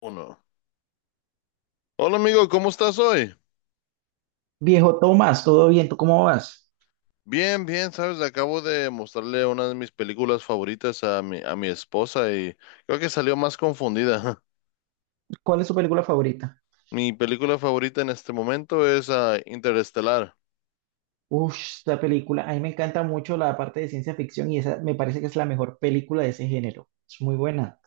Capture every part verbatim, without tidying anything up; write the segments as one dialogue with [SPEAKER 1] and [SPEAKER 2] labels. [SPEAKER 1] Uno. Hola amigo, ¿cómo estás hoy?
[SPEAKER 2] Viejo Tomás, ¿todo bien? ¿Tú cómo vas?
[SPEAKER 1] Bien, bien, sabes, acabo de mostrarle una de mis películas favoritas a mi, a mi esposa y creo que salió más confundida.
[SPEAKER 2] ¿Cuál es tu película favorita?
[SPEAKER 1] Mi película favorita en este momento es ah, Interestelar.
[SPEAKER 2] Uf, esta película, a mí me encanta mucho la parte de ciencia ficción y esa me parece que es la mejor película de ese género. Es muy buena.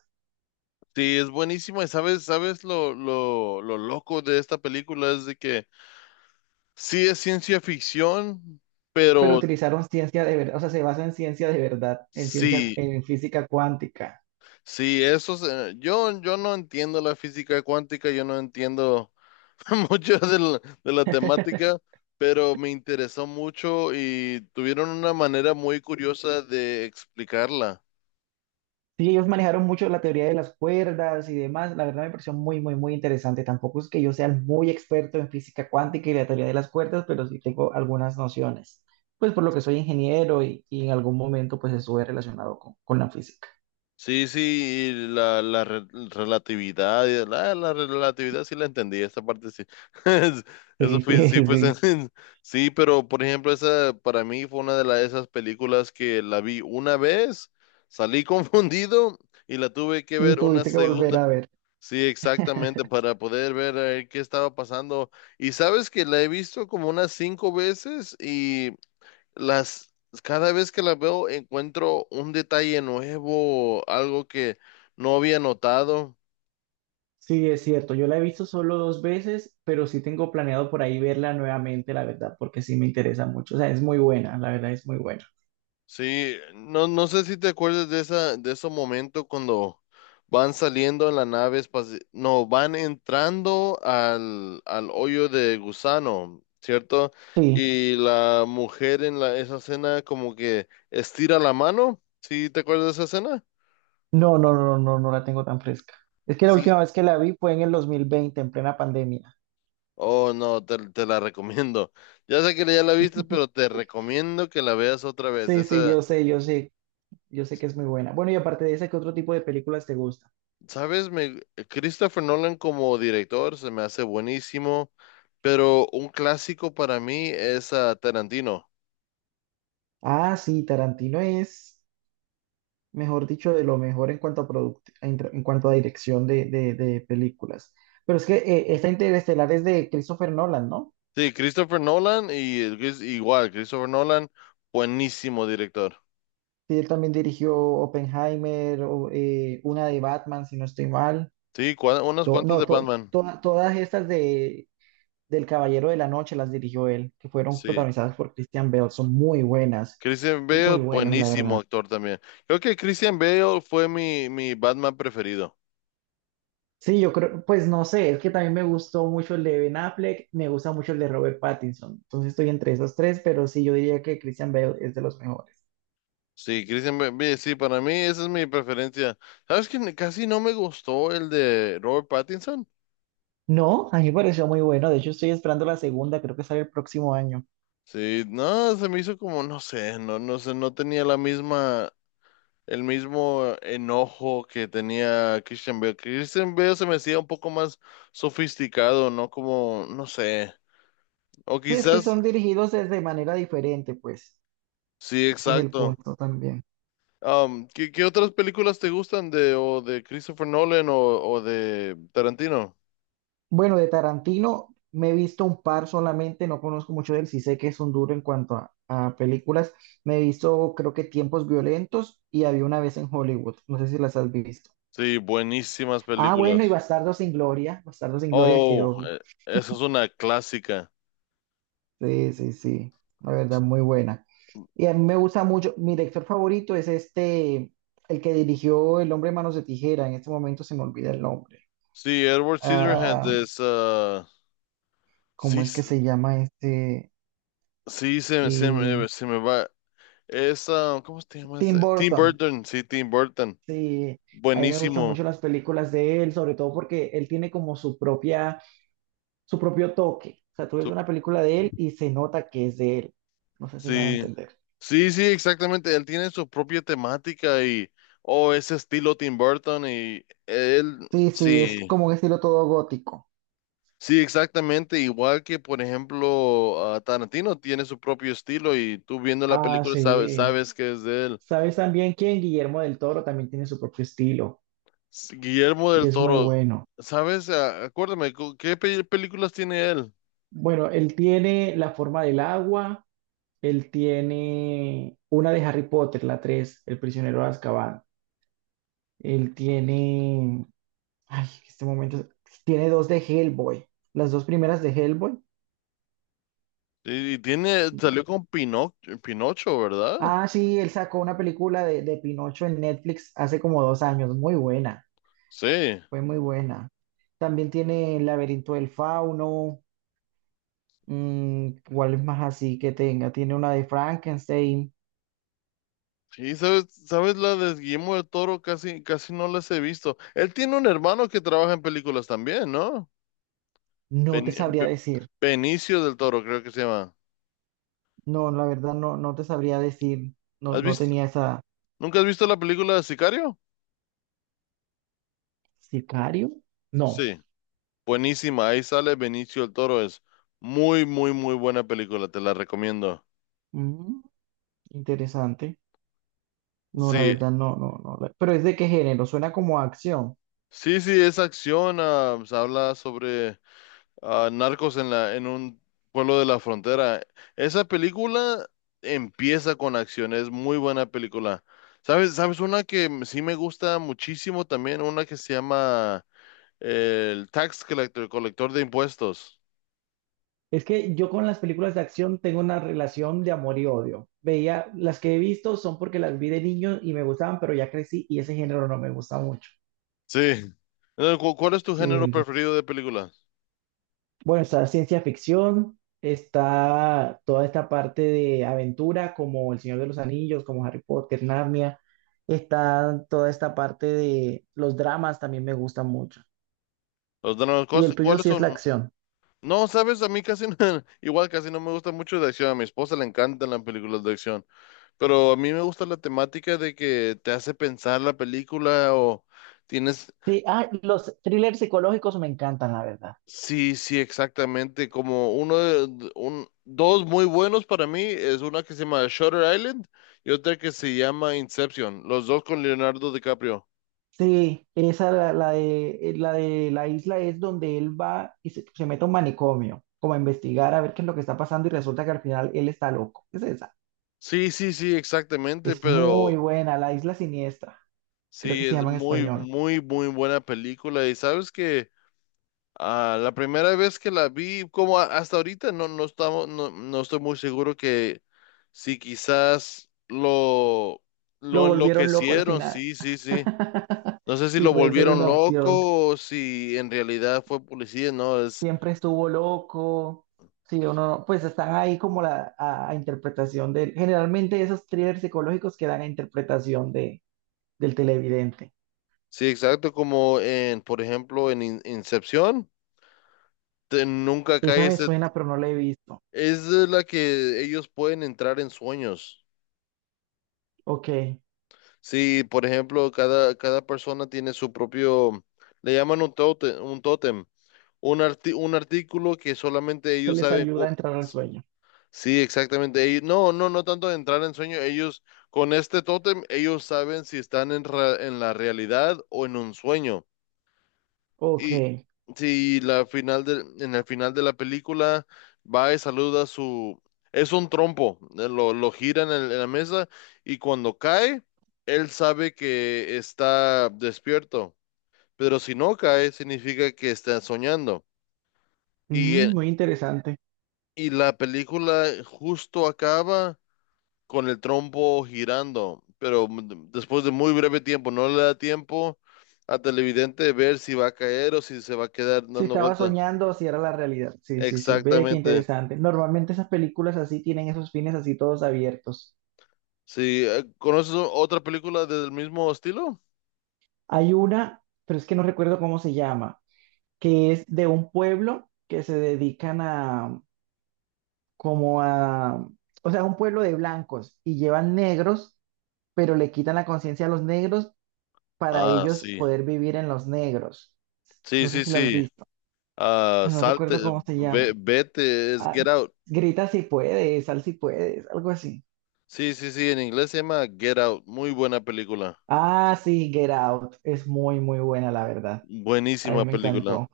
[SPEAKER 1] Sí, es buenísima y sabes, sabes lo, lo, lo loco de esta película es de que sí es ciencia ficción,
[SPEAKER 2] Pero
[SPEAKER 1] pero
[SPEAKER 2] utilizaron ciencia de verdad, o sea, se basa en ciencia de verdad, en ciencia,
[SPEAKER 1] sí,
[SPEAKER 2] en física cuántica.
[SPEAKER 1] sí, eso es, eh, yo, yo no entiendo la física cuántica, yo no entiendo mucho de la, de la temática, pero me interesó mucho y tuvieron una manera muy curiosa de explicarla.
[SPEAKER 2] Sí, ellos manejaron mucho la teoría de las cuerdas y demás. La verdad me pareció muy, muy, muy interesante. Tampoco es que yo sea muy experto en física cuántica y la teoría de las cuerdas, pero sí tengo algunas nociones. Pues por lo que soy ingeniero y, y en algún momento pues estuve relacionado con, con la física.
[SPEAKER 1] Sí, sí, y la, la re- relatividad, y la, la relatividad sí la entendí, esa parte sí. Eso
[SPEAKER 2] Sí,
[SPEAKER 1] fue, sí,
[SPEAKER 2] sí,
[SPEAKER 1] pues,
[SPEAKER 2] sí.
[SPEAKER 1] sí, pero por ejemplo, esa para mí fue una de la- esas películas que la vi una vez, salí confundido y la tuve que
[SPEAKER 2] Y
[SPEAKER 1] ver una
[SPEAKER 2] tuviste que volver
[SPEAKER 1] segunda.
[SPEAKER 2] a ver.
[SPEAKER 1] Sí, exactamente, para poder ver a qué estaba pasando. Y sabes que la he visto como unas cinco veces y las cada vez que la veo encuentro un detalle nuevo, algo que no había notado.
[SPEAKER 2] Sí, es cierto. Yo la he visto solo dos veces, pero sí tengo planeado por ahí verla nuevamente, la verdad, porque sí me interesa mucho. O sea, es muy buena, la verdad es muy buena.
[SPEAKER 1] Sí, no, no sé si te acuerdas de esa, de ese momento cuando van saliendo en la nave espacial, no, van entrando al, al hoyo de gusano, ¿cierto?
[SPEAKER 2] Sí.
[SPEAKER 1] Y la mujer en la, esa escena como que estira la mano, ¿sí te acuerdas de esa escena?
[SPEAKER 2] No, no, no, no, no la tengo tan fresca. Es que la
[SPEAKER 1] Sí.
[SPEAKER 2] última vez que la vi fue en el dos mil veinte, en plena pandemia.
[SPEAKER 1] Oh, no, te, te la recomiendo. Ya sé que ya la viste, pero te recomiendo que la veas otra vez.
[SPEAKER 2] Sí, sí, yo
[SPEAKER 1] Esa,
[SPEAKER 2] sé, yo sé, yo sé que es muy buena. Bueno, y aparte de esa, ¿qué otro tipo de películas te gusta?
[SPEAKER 1] sabes, me, Christopher Nolan como director se me hace buenísimo, pero un clásico para mí es ah, Tarantino.
[SPEAKER 2] Ah, sí, Tarantino es, mejor dicho, de lo mejor en cuanto a product- en, tra- en cuanto a dirección de, de- de películas. Pero es que eh, esta Interestelar es de Christopher Nolan, ¿no?
[SPEAKER 1] Sí, Christopher Nolan y el Chris- igual, Christopher Nolan, buenísimo director.
[SPEAKER 2] Sí, él también dirigió Oppenheimer, o, eh, una de Batman, si no estoy mal.
[SPEAKER 1] Sí, cua- unas
[SPEAKER 2] To-
[SPEAKER 1] cuantas
[SPEAKER 2] no,
[SPEAKER 1] de
[SPEAKER 2] to-
[SPEAKER 1] Batman.
[SPEAKER 2] to- todas estas de del Caballero de la Noche las dirigió él, que fueron
[SPEAKER 1] Sí.
[SPEAKER 2] protagonizadas por Christian Bale. Son muy buenas,
[SPEAKER 1] Christian
[SPEAKER 2] muy
[SPEAKER 1] Bale,
[SPEAKER 2] buenas, la
[SPEAKER 1] buenísimo
[SPEAKER 2] verdad.
[SPEAKER 1] actor también. Creo que Christian Bale fue mi, mi Batman preferido.
[SPEAKER 2] Sí, yo creo, pues no sé, es que también me gustó mucho el de Ben Affleck, me gusta mucho el de Robert Pattinson. Entonces estoy entre esos tres, pero sí, yo diría que Christian Bale es de los mejores.
[SPEAKER 1] Sí, Christian Bale, sí, para mí esa es mi preferencia. ¿Sabes que casi no me gustó el de Robert Pattinson?
[SPEAKER 2] No, a mí me pareció muy bueno. De hecho, estoy esperando la segunda, creo que sale el próximo año.
[SPEAKER 1] Sí, no, se me hizo como, no sé, no, no sé, no tenía la misma, el mismo enojo que tenía Christian Bale. Christian Bale se me hacía un poco más sofisticado, ¿no? Como, no sé, o
[SPEAKER 2] Sí, es que
[SPEAKER 1] quizás,
[SPEAKER 2] son dirigidos de de manera diferente, pues.
[SPEAKER 1] sí,
[SPEAKER 2] Ese es el
[SPEAKER 1] exacto.
[SPEAKER 2] punto también.
[SPEAKER 1] Um, ¿qué, qué otras películas te gustan de, o de Christopher Nolan o, o de Tarantino?
[SPEAKER 2] Bueno, de Tarantino me he visto un par solamente, no conozco mucho de él, sí sé que es un duro en cuanto a, a películas. Me he visto, creo que Tiempos Violentos y había una vez en Hollywood, no sé si las has visto.
[SPEAKER 1] Sí, buenísimas
[SPEAKER 2] Ah, bueno, y
[SPEAKER 1] películas.
[SPEAKER 2] Bastardo sin Gloria, Bastardo sin Gloria, que
[SPEAKER 1] Oh,
[SPEAKER 2] obvio.
[SPEAKER 1] eh, esa es una clásica.
[SPEAKER 2] Sí, sí, sí, la verdad, muy buena. Y a mí me gusta mucho, mi director favorito es este, el que dirigió El hombre de manos de tijera, en este momento se me olvida el nombre.
[SPEAKER 1] Sí, Edward Scissorhands
[SPEAKER 2] Ah,
[SPEAKER 1] es, ah,
[SPEAKER 2] ¿cómo
[SPEAKER 1] sí,
[SPEAKER 2] es que se llama este?
[SPEAKER 1] sí, se, se
[SPEAKER 2] Eh,
[SPEAKER 1] me, se me va. Es ah ¿cómo se llama? ¿Ese?
[SPEAKER 2] Tim
[SPEAKER 1] Tim
[SPEAKER 2] Burton.
[SPEAKER 1] Burton, sí, Tim Burton.
[SPEAKER 2] Sí, a mí me gustan
[SPEAKER 1] Buenísimo.
[SPEAKER 2] mucho las películas de él, sobre todo porque él tiene como su propia, su propio toque. O sea, tú ves
[SPEAKER 1] Su-
[SPEAKER 2] una película de él y se nota que es de él. No sé si me van a
[SPEAKER 1] sí,
[SPEAKER 2] entender.
[SPEAKER 1] sí, sí, exactamente. Él tiene su propia temática y, oh, ese estilo Tim Burton y él,
[SPEAKER 2] Sí, sí, es
[SPEAKER 1] sí,
[SPEAKER 2] como un estilo todo gótico.
[SPEAKER 1] sí, exactamente. Igual que, por ejemplo, ah, Tarantino tiene su propio estilo y tú viendo la
[SPEAKER 2] Ah,
[SPEAKER 1] película sabes,
[SPEAKER 2] sí.
[SPEAKER 1] sabes que es de él.
[SPEAKER 2] ¿Sabes también quién? Guillermo del Toro también tiene su propio estilo
[SPEAKER 1] S- Guillermo
[SPEAKER 2] y
[SPEAKER 1] del
[SPEAKER 2] es muy
[SPEAKER 1] Toro,
[SPEAKER 2] bueno.
[SPEAKER 1] ¿sabes? Ah, Acuérdame, ¿cu- ¿qué pe- películas tiene él?
[SPEAKER 2] Bueno, él tiene La forma del agua, él tiene una de Harry Potter, la tres, El prisionero de Azkaban. Él tiene Ay, este momento es- tiene dos de Hellboy. Las dos primeras de Hellboy.
[SPEAKER 1] Y y tiene, salió con Pinoc- Pinocho, ¿verdad?
[SPEAKER 2] Ah, sí, él sacó una película de, de Pinocho en Netflix hace como dos años. Muy buena.
[SPEAKER 1] Sí.
[SPEAKER 2] Fue muy buena. También tiene El laberinto del fauno. mm, ¿cuál es más así que tenga? Tiene una de Frankenstein.
[SPEAKER 1] Sí, ¿sabes, sabes la de Guillermo del Toro? Casi, casi no las he visto. Él tiene un hermano que trabaja en películas también, ¿no?
[SPEAKER 2] No te
[SPEAKER 1] Ben-
[SPEAKER 2] sabría
[SPEAKER 1] Be-
[SPEAKER 2] decir.
[SPEAKER 1] Benicio del Toro, creo que se llama.
[SPEAKER 2] No, la verdad no, no te sabría decir. No,
[SPEAKER 1] ¿Has
[SPEAKER 2] no
[SPEAKER 1] visto,
[SPEAKER 2] tenía esa.
[SPEAKER 1] nunca has visto la película de Sicario?
[SPEAKER 2] ¿Sicario? No.
[SPEAKER 1] Sí. Buenísima, ahí sale Benicio del Toro. Es muy, muy, muy buena película, te la recomiendo.
[SPEAKER 2] Mm, interesante. No, la
[SPEAKER 1] Sí,
[SPEAKER 2] verdad no, no, no. la- Pero ¿es de qué género? Suena como a acción.
[SPEAKER 1] sí, sí, es acción, ah, pues, habla sobre ah, Narcos en la, en un pueblo de la frontera. Esa película empieza con acción, es muy buena película. ¿Sabes? ¿Sabes una que m- sí me gusta muchísimo también? Una que se llama eh, el Tax Collector, colector de impuestos.
[SPEAKER 2] Es que yo con las películas de acción tengo una relación de amor y odio. Veía, las que he visto son porque las vi de niño y me gustaban, pero ya crecí y ese género no me gusta mucho.
[SPEAKER 1] Sí. Eh, ¿cu- ¿Cuál es tu
[SPEAKER 2] Sí,
[SPEAKER 1] género
[SPEAKER 2] entonces,
[SPEAKER 1] preferido de películas?
[SPEAKER 2] bueno, está ciencia ficción, está toda esta parte de aventura como El Señor de los Anillos, como Harry Potter, Narnia, está toda esta parte de los dramas también me gustan mucho.
[SPEAKER 1] Los dramas,
[SPEAKER 2] Y
[SPEAKER 1] ¿cuáles
[SPEAKER 2] el tuyo
[SPEAKER 1] cuáles
[SPEAKER 2] sí es
[SPEAKER 1] son?
[SPEAKER 2] la acción.
[SPEAKER 1] No, sabes, a mí casi no- igual casi no me gusta mucho de acción. A mi esposa le encantan las películas de acción. Pero a mí me gusta la temática de que te hace pensar la película o tienes,
[SPEAKER 2] Sí, ah, los thrillers psicológicos me encantan, la verdad.
[SPEAKER 1] sí, sí, exactamente, como uno de, de- un, dos muy buenos para mí, es una que se llama Shutter Island y otra que se llama Inception, los dos con Leonardo DiCaprio.
[SPEAKER 2] Sí, esa la, la de, eh, la de la isla es donde él va y se, se mete a un manicomio, como a investigar a ver qué es lo que está pasando y resulta que al final él está loco. Es esa.
[SPEAKER 1] Sí, sí, sí, exactamente,
[SPEAKER 2] Es muy
[SPEAKER 1] pero
[SPEAKER 2] buena, la isla siniestra, creo que
[SPEAKER 1] sí,
[SPEAKER 2] se
[SPEAKER 1] es
[SPEAKER 2] llama en
[SPEAKER 1] muy,
[SPEAKER 2] español.
[SPEAKER 1] muy, muy buena película y sabes que... Ah, la primera vez que la vi, como a- hasta ahorita, no, no estamos, no, no estoy muy seguro que si quizás lo,
[SPEAKER 2] Lo
[SPEAKER 1] lo
[SPEAKER 2] volvieron loco al
[SPEAKER 1] enloquecieron,
[SPEAKER 2] final.
[SPEAKER 1] sí, sí, sí. No sé si
[SPEAKER 2] Sí,
[SPEAKER 1] lo
[SPEAKER 2] puede ser
[SPEAKER 1] volvieron
[SPEAKER 2] una opción.
[SPEAKER 1] loco o si en realidad fue policía, no, es,
[SPEAKER 2] Siempre estuvo loco. Sí, o no, pues están ahí como la a, a interpretación del. Generalmente esos thrillers psicológicos quedan a interpretación de, del televidente.
[SPEAKER 1] sí, exacto, como en, por ejemplo, en In- Incepción, te- nunca cae
[SPEAKER 2] Esa me
[SPEAKER 1] ese,
[SPEAKER 2] suena, pero no la he visto.
[SPEAKER 1] es de la que ellos pueden entrar en sueños.
[SPEAKER 2] Ok, que
[SPEAKER 1] Sí, por ejemplo, cada, cada persona tiene su propio, le llaman un tótem, un tótem. Un, arti- un artículo que solamente ellos
[SPEAKER 2] les
[SPEAKER 1] saben.
[SPEAKER 2] ayuda a
[SPEAKER 1] cu-
[SPEAKER 2] entrar al sueño.
[SPEAKER 1] Sí, exactamente. Ellos, no, no, no tanto de entrar en sueño. Ellos, con este tótem, ellos saben si están en, ra- en la realidad o en un sueño.
[SPEAKER 2] Ok.
[SPEAKER 1] Y si la final del en el final de la película va y saluda a su... Es un trompo, eh, lo, lo gira en, el- en la mesa y cuando cae, él sabe que está despierto, pero si no cae, significa que está soñando. Y
[SPEAKER 2] Mm, muy interesante.
[SPEAKER 1] Y la película justo acaba con el trompo girando, pero m- después de muy breve tiempo, no le da tiempo a televidente ver si va a caer o si se va a quedar
[SPEAKER 2] Si
[SPEAKER 1] dando
[SPEAKER 2] estaba
[SPEAKER 1] vuelta.
[SPEAKER 2] soñando, si era la realidad. Sí, sí, sí, ve qué
[SPEAKER 1] Exactamente.
[SPEAKER 2] interesante. Normalmente esas películas así tienen esos fines así todos abiertos.
[SPEAKER 1] Sí, eh, ¿conoces o- otra película del mismo estilo?
[SPEAKER 2] Hay una, pero es que no recuerdo cómo se llama, que es de un pueblo que se dedican a, como a, o sea, un pueblo de blancos y llevan negros, pero le quitan la conciencia a los negros para
[SPEAKER 1] Ah,
[SPEAKER 2] ellos
[SPEAKER 1] sí.
[SPEAKER 2] poder vivir en los negros.
[SPEAKER 1] Sí,
[SPEAKER 2] No sé
[SPEAKER 1] sí,
[SPEAKER 2] si las has
[SPEAKER 1] sí.
[SPEAKER 2] visto.
[SPEAKER 1] Ah,
[SPEAKER 2] No
[SPEAKER 1] salte,
[SPEAKER 2] recuerdo cómo se
[SPEAKER 1] ve-
[SPEAKER 2] llama.
[SPEAKER 1] vete, es
[SPEAKER 2] Ah,
[SPEAKER 1] Get Out.
[SPEAKER 2] grita si puedes, sal si puedes, algo así.
[SPEAKER 1] Sí, sí, sí, en inglés se llama Get Out. Muy buena película.
[SPEAKER 2] Ah, sí, Get Out. Es muy, muy buena, la verdad. A mí
[SPEAKER 1] Buenísima
[SPEAKER 2] me
[SPEAKER 1] película.
[SPEAKER 2] encantó.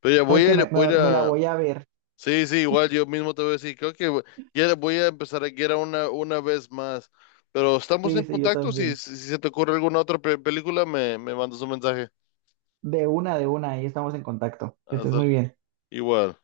[SPEAKER 1] Pero ya voy
[SPEAKER 2] ¿Sabes
[SPEAKER 1] a
[SPEAKER 2] qué?
[SPEAKER 1] ir,
[SPEAKER 2] Me,
[SPEAKER 1] voy a ir
[SPEAKER 2] me- me la
[SPEAKER 1] a-
[SPEAKER 2] voy a ver.
[SPEAKER 1] Sí, sí, igual yo mismo te voy a decir, creo que ya voy a empezar a Get Out una, una vez más, pero estamos
[SPEAKER 2] Sí,
[SPEAKER 1] en
[SPEAKER 2] sí, yo
[SPEAKER 1] contacto, si,
[SPEAKER 2] también.
[SPEAKER 1] si, si se te ocurre alguna otra pe- película, me, me mandas un mensaje.
[SPEAKER 2] De una, de una, ahí estamos en contacto. Que estés
[SPEAKER 1] Hasta-
[SPEAKER 2] muy bien.
[SPEAKER 1] igual.